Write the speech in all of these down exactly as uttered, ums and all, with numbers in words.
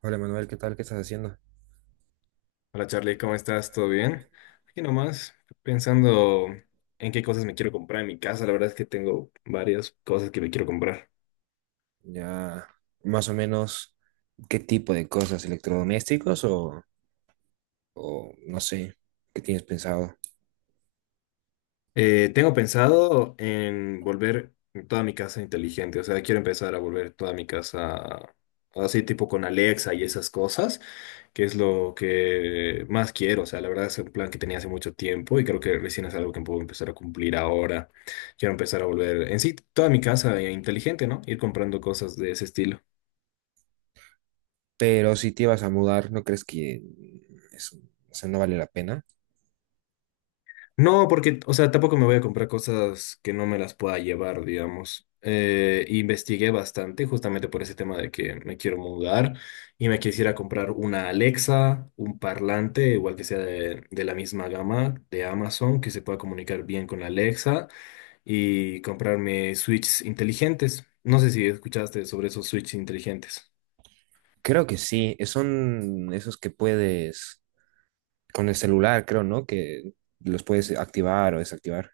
Hola Manuel, ¿qué tal? ¿Qué estás haciendo? Hola Charlie, Santi, ¿cómo ¿cómo estás? estás? ¿Todo ¿Todo bien? bien? Aquí nomás, pensando Ando- en qué ¿en qué- cosas me quiero comprar en mi casa. La verdad es que tengo varias cosas que me quiero comprar. Ya, más o menos, ¿qué tipo de cosas? ¿Electrodomésticos o, o no sé, qué tienes pensado? Eh, tengo pensado en volver toda mi casa inteligente. O sea, quiero empezar a volver toda mi casa así tipo con Alexa y esas cosas, que es lo que más quiero. O sea, la verdad es un plan que tenía hace mucho tiempo y creo que recién es algo que puedo empezar a cumplir ahora. Quiero empezar a volver en sí toda mi casa eh, inteligente, ¿no? Ir comprando cosas de ese estilo. Pero si te vas a mudar, ¿no crees que eso, o sea, no vale la pena? No, porque, o sea, tampoco me voy a comprar cosas que no me las pueda llevar, digamos. Eh, investigué bastante justamente por ese tema de que me quiero mudar y me quisiera comprar una Alexa, un parlante, igual que sea de, de la misma gama de Amazon, que se pueda comunicar bien con Alexa y comprarme switches inteligentes. No sé si escuchaste sobre esos switches inteligentes. Creo que sí, son esos que puedes, con el celular, creo, ¿no? Que los puedes activar o desactivar.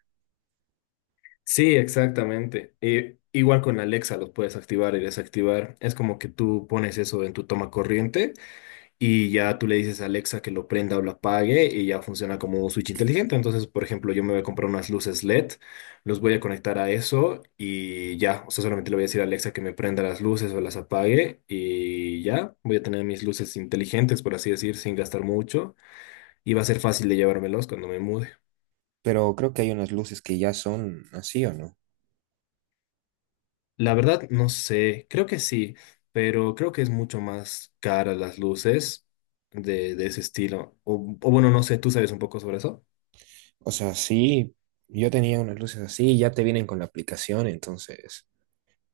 Sí, exactamente. Eh, igual con Alexa los puedes activar y desactivar. Es como que tú pones eso en tu toma corriente Y ya tú le dices a Alexa que lo prenda o lo apague y ya funciona como un switch inteligente. Entonces, por ejemplo, yo me voy a comprar unas luces L E D, los voy a conectar a eso y ya, o sea, solamente le voy a decir a Alexa que me prenda las luces o las apague y ya, voy a tener mis luces inteligentes, por así decir, sin gastar mucho y va a ser fácil de llevármelos cuando me mude. Pero creo que hay unas luces que ya son así, ¿o no? La verdad, no sé, creo que sí, pero creo que es mucho más cara las luces de, de ese estilo. O, o bueno, no sé, ¿tú sabes un poco sobre eso? O sea, sí, yo tenía unas luces así, ya te vienen con la aplicación, entonces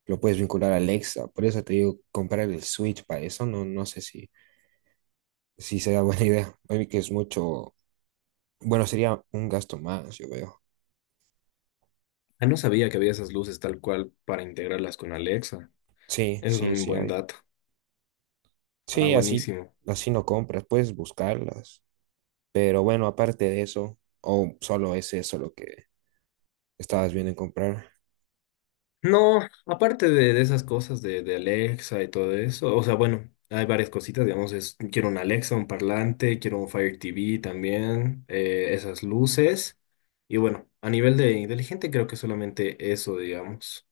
lo puedes vincular a Alexa. Por eso te digo, comprar el Switch para eso, no, no sé si, si sea buena idea. Oye, que es mucho, bueno, sería un gasto más, yo veo. Ah, no sabía que había esas luces tal cual para integrarlas con Alexa. Sí, Eso es sí, un sí, buen hay. dato. Ah, Sí, así, buenísimo. así no compras, puedes buscarlas. Pero bueno, aparte de eso, ¿o solo es eso lo que estabas viendo en comprar? No, aparte de, de esas cosas de, de Alexa y todo eso, o sea, bueno, hay varias cositas, digamos, es, quiero un Alexa, un parlante, quiero un Fire T V también, eh, esas luces. Y bueno, a nivel de inteligente creo que solamente eso, digamos.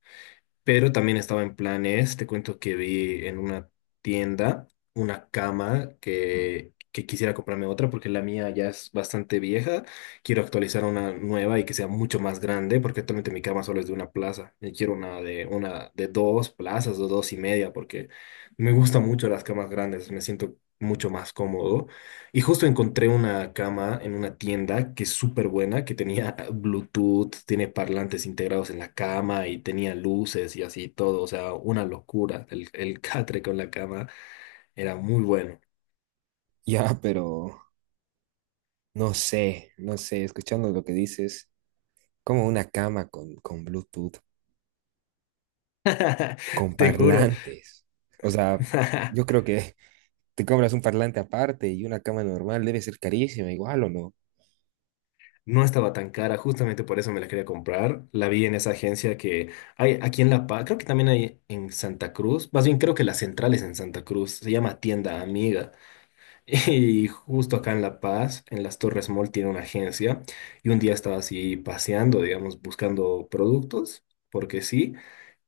Pero también estaba en planes, te cuento que vi en una tienda una cama que, que quisiera comprarme otra porque la mía ya es bastante vieja. Quiero actualizar una nueva y que sea mucho más grande porque actualmente mi cama solo es de una plaza. Y quiero una de, una de dos plazas o dos y media porque me gustan mucho las camas grandes, me siento mucho más cómodo. Y justo encontré una cama en una tienda que es súper buena, que tenía Bluetooth, tiene parlantes integrados en la cama y tenía luces y así todo. O sea, una locura. El, el catre con la cama era muy bueno. Ya, pero no sé, no sé, escuchando lo que dices, como una cama con, con Bluetooth. Con Te juro. parlantes. O sea, yo creo que te compras un parlante aparte y una cama normal debe ser carísima, igual o no. No estaba tan cara, justamente por eso me la quería comprar. La vi en esa agencia que hay aquí en La Paz, creo que también hay en Santa Cruz. Más bien creo que la central es en Santa Cruz. Se llama Tienda Amiga. Y justo acá en La Paz, en las Torres Mall, tiene una agencia. Y un día estaba así paseando, digamos, buscando productos, porque sí.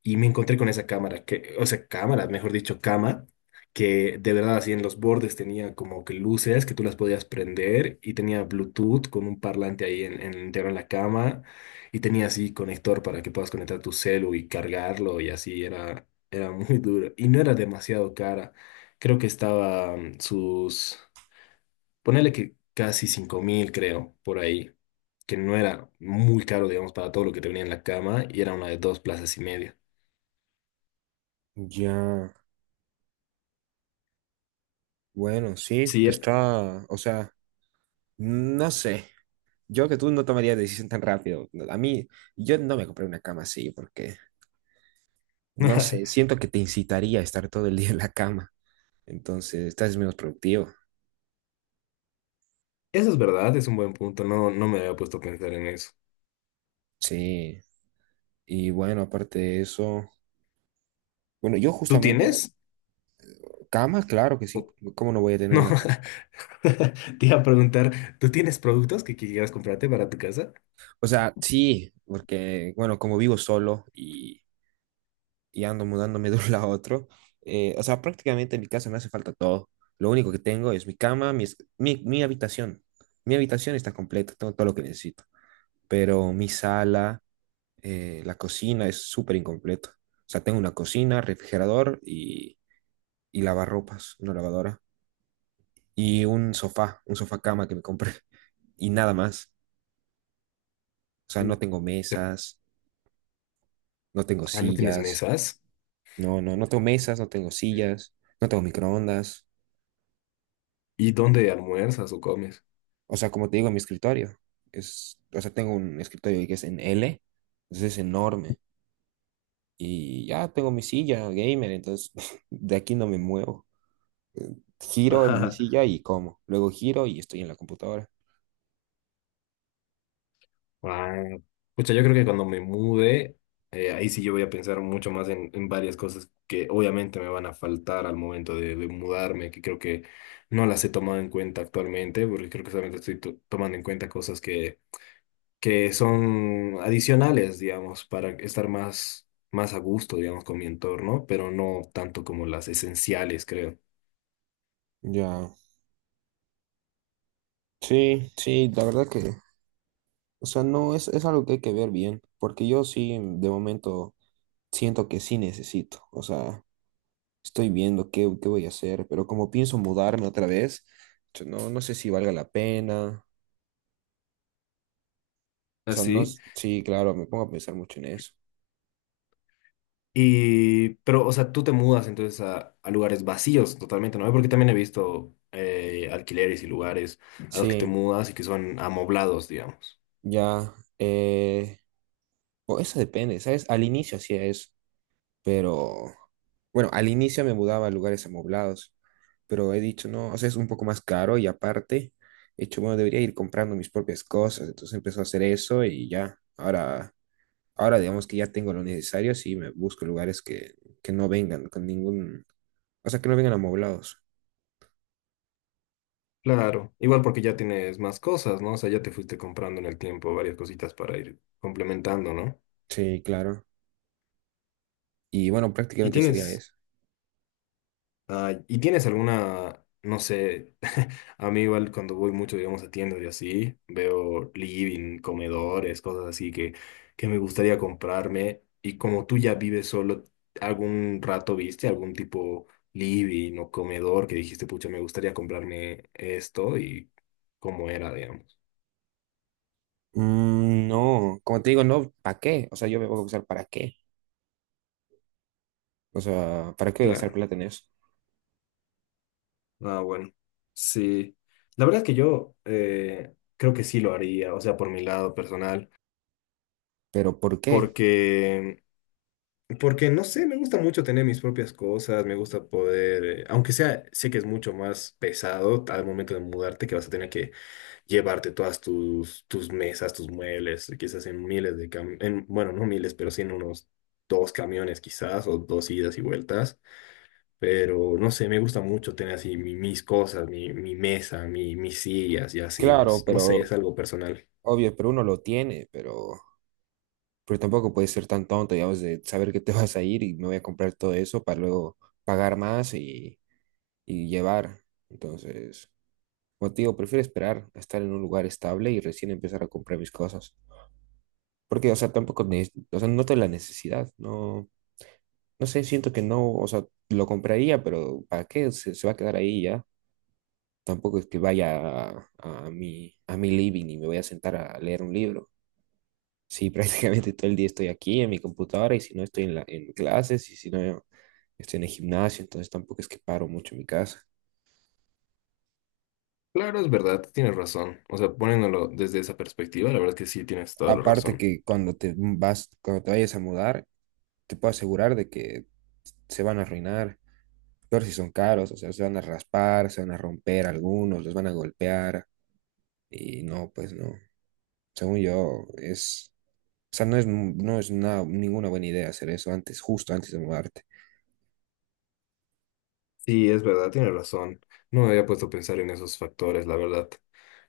Y me encontré con esa cámara, que, o sea, cámara, mejor dicho, cama, que de verdad así en los bordes tenía como que luces que tú las podías prender y tenía Bluetooth con un parlante ahí en, en, interno en la cama. Y tenía así conector para que puedas conectar tu celu y cargarlo y así era, era muy duro. Y no era demasiado cara. Creo que estaba mm, sus... Ponerle que casi cinco mil, creo, por ahí, que no era muy caro, digamos, para todo lo que te venía en la cama y era una de dos plazas y media. Ya, bueno, sí, Sí, te era. está, o sea, no sé, yo que tú no tomarías decisión tan rápido. A mí, yo no me compré una cama así porque, no sé, siento que te incitaría a estar todo el día en la cama. Entonces, estás menos productivo. Eso es verdad, es un buen punto, no, no me había puesto a pensar en eso. Sí. Y bueno, aparte de eso, bueno, yo ¿Tú justamente, tienes? cama, claro que sí. O- ¿Cómo no voy a tener No, una cama? te iba a preguntar, ¿tú tienes productos que quieras comprarte para tu casa? O sea, sí, porque, bueno, como vivo solo y, y ando mudándome de un lado a otro, eh, o sea, prácticamente en mi casa me hace falta todo. Lo único que tengo es mi cama, mi, es- mi, mi habitación. Mi habitación está completa, tengo todo lo que necesito. Pero mi sala, eh, la cocina es súper incompleto. O sea, tengo una cocina, refrigerador y lavarropas, una lavadora y un sofá, un sofá cama que me compré y nada más. O sea, Mm. no tengo mesas, no tengo Ah, ¿no tienes sillas, mesas? no, no, no tengo mesas, no tengo Mm. sillas, no tengo microondas. ¿Y dónde almuerzas o comes? O sea, como te digo, mi escritorio es, o sea, tengo un escritorio que es en L, entonces es enorme y ya tengo mi silla gamer, entonces de aquí no me muevo. Giro en mi silla y como, luego giro y estoy en la computadora. Wow. Pucha, yo creo que cuando me mude, eh, ahí sí yo voy a pensar mucho más en, en varias cosas que obviamente me van a faltar al momento de, de mudarme, que creo que no las he tomado en cuenta actualmente, porque creo que solamente estoy to- tomando en cuenta cosas que, que son adicionales, digamos, para estar más, más a gusto, digamos, con mi entorno, pero no tanto como las esenciales, creo. Ya, sí, sí, la verdad que o sea, no es, es algo que hay que ver bien, porque yo sí, mm, de momento, siento que sí necesito. O sea, estoy viendo qué, qué voy a hacer, pero como pienso mudarme otra vez, yo no, no sé si valga la pena. O sea, no, ¿Así? s- sí, claro, me pongo a pensar mucho en eso. Y, pero, o sea, tú te mudas entonces a, a lugares vacíos totalmente, ¿no? Porque también he visto eh, alquileres y lugares a los que te Sí, mudas y que son amoblados, digamos. ya. Eh, o eso depende, ¿sabes? Al inicio hacía eso, pero bueno, al inicio me mudaba a lugares amoblados, pero he dicho, no, o sea, es un poco más caro y aparte, he dicho, bueno, debería ir comprando mis propias cosas, entonces empezó a hacer eso y ya, ahora, ahora digamos que ya tengo lo necesario, sí, me busco lugares que, que no vengan con ningún, o sea, que no vengan amoblados. Claro, igual porque ya tienes más cosas, ¿no? O sea, ya te fuiste comprando en el tiempo varias cositas para ir complementando, ¿no? Sí, claro. Y bueno, Y prácticamente sería tienes, eso. Ah, ¿y tienes alguna, no sé, a mí igual cuando voy mucho, digamos, a tiendas y así, veo living, comedores, cosas así que, que me gustaría comprarme. Y como tú ya vives solo, ¿algún rato viste algún tipo living o comedor que dijiste, pucha, me gustaría comprarme esto y cómo era, digamos? Mm, no, como te digo, no, ¿para qué? O sea, yo me voy a usar para qué. O sea, ¿para qué voy a gastar Claro. plata en eso? Ah, bueno. Sí. La verdad es que yo eh, creo que sí lo haría, o sea, por mi lado personal, Pero ¿por qué? porque... Porque no sé, me gusta mucho tener mis propias cosas, me gusta poder, eh, aunque sea, sé que es mucho más pesado al momento de mudarte, que vas a tener que llevarte todas tus, tus mesas, tus muebles, quizás en miles de camiones, bueno, no miles, pero sí en unos dos camiones quizás, o dos idas y vueltas. Pero no sé, me gusta mucho tener así mi- mis cosas, mi, mi mesa, mi, mis sillas y así, no, s- Claro, no sé, pero es algo personal. obvio, pero uno lo tiene, pero Pero tampoco puedes ser tan tonto, digamos, de saber que te vas a ir y me voy a comprar todo eso para luego pagar más y, y llevar. Entonces, como te digo, prefiero esperar a estar en un lugar estable y recién empezar a comprar mis cosas. Porque, o sea, tampoco, ne- o sea, noto la necesidad, no, no sé, siento que no, o sea, lo compraría, pero ¿para qué? Se, se va a quedar ahí ya. Tampoco es que vaya a, a mi, a mi living y me voy a sentar a leer un libro. Sí, prácticamente todo el día estoy aquí en mi computadora y si no estoy en la, en clases y si no estoy en el gimnasio, entonces tampoco es que paro mucho en mi casa. Claro, es verdad, tienes razón. O sea, poniéndolo desde esa perspectiva, la verdad que sí tienes toda la Aparte razón. que cuando te vas, cuando te vayas a mudar, te puedo asegurar de que se van a arruinar. Peor si son caros, o sea, se van a raspar, se van a romper algunos, los van a golpear y no, pues no. Según yo, es, o sea, no es, no es una- ninguna buena idea hacer eso antes, justo antes de mudarte. Sí, es verdad, tienes razón. No me había puesto a pensar en esos factores, la verdad.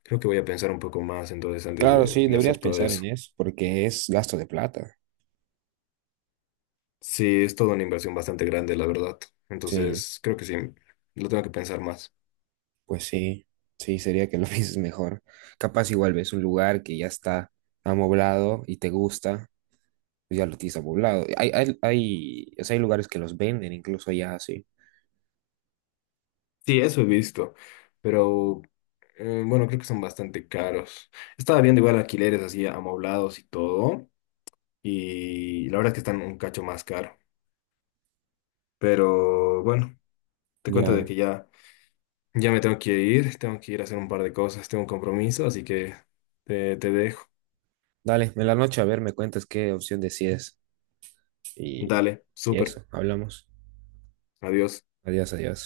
Creo que voy a pensar un poco más entonces antes Claro, de, sí, de deberías hacer todo pensar eso. en eso porque es gasto de plata. Sí, es toda una inversión bastante grande, la verdad. Sí, Entonces, creo que sí, lo tengo que pensar más. pues sí, sí, sería que lo pienses mejor. Capaz igual ves un lugar que ya está amoblado y te gusta, pues ya lo tienes amoblado. Hay, hay, hay, o sea, hay lugares que los venden incluso ya así. Sí, eso he visto, pero eh, bueno, creo que son bastante caros. Estaba viendo igual alquileres así amoblados y todo, y la verdad es que están un cacho más caro. Pero bueno, te cuento de Ya. que ya... Ya me tengo que ir, tengo que ir a hacer un par de cosas, tengo un compromiso, así que te, te dejo. Dale, en la noche a ver, me cuentas qué opción decides y, Dale, y súper, eso, hablamos. adiós. Adiós, adiós.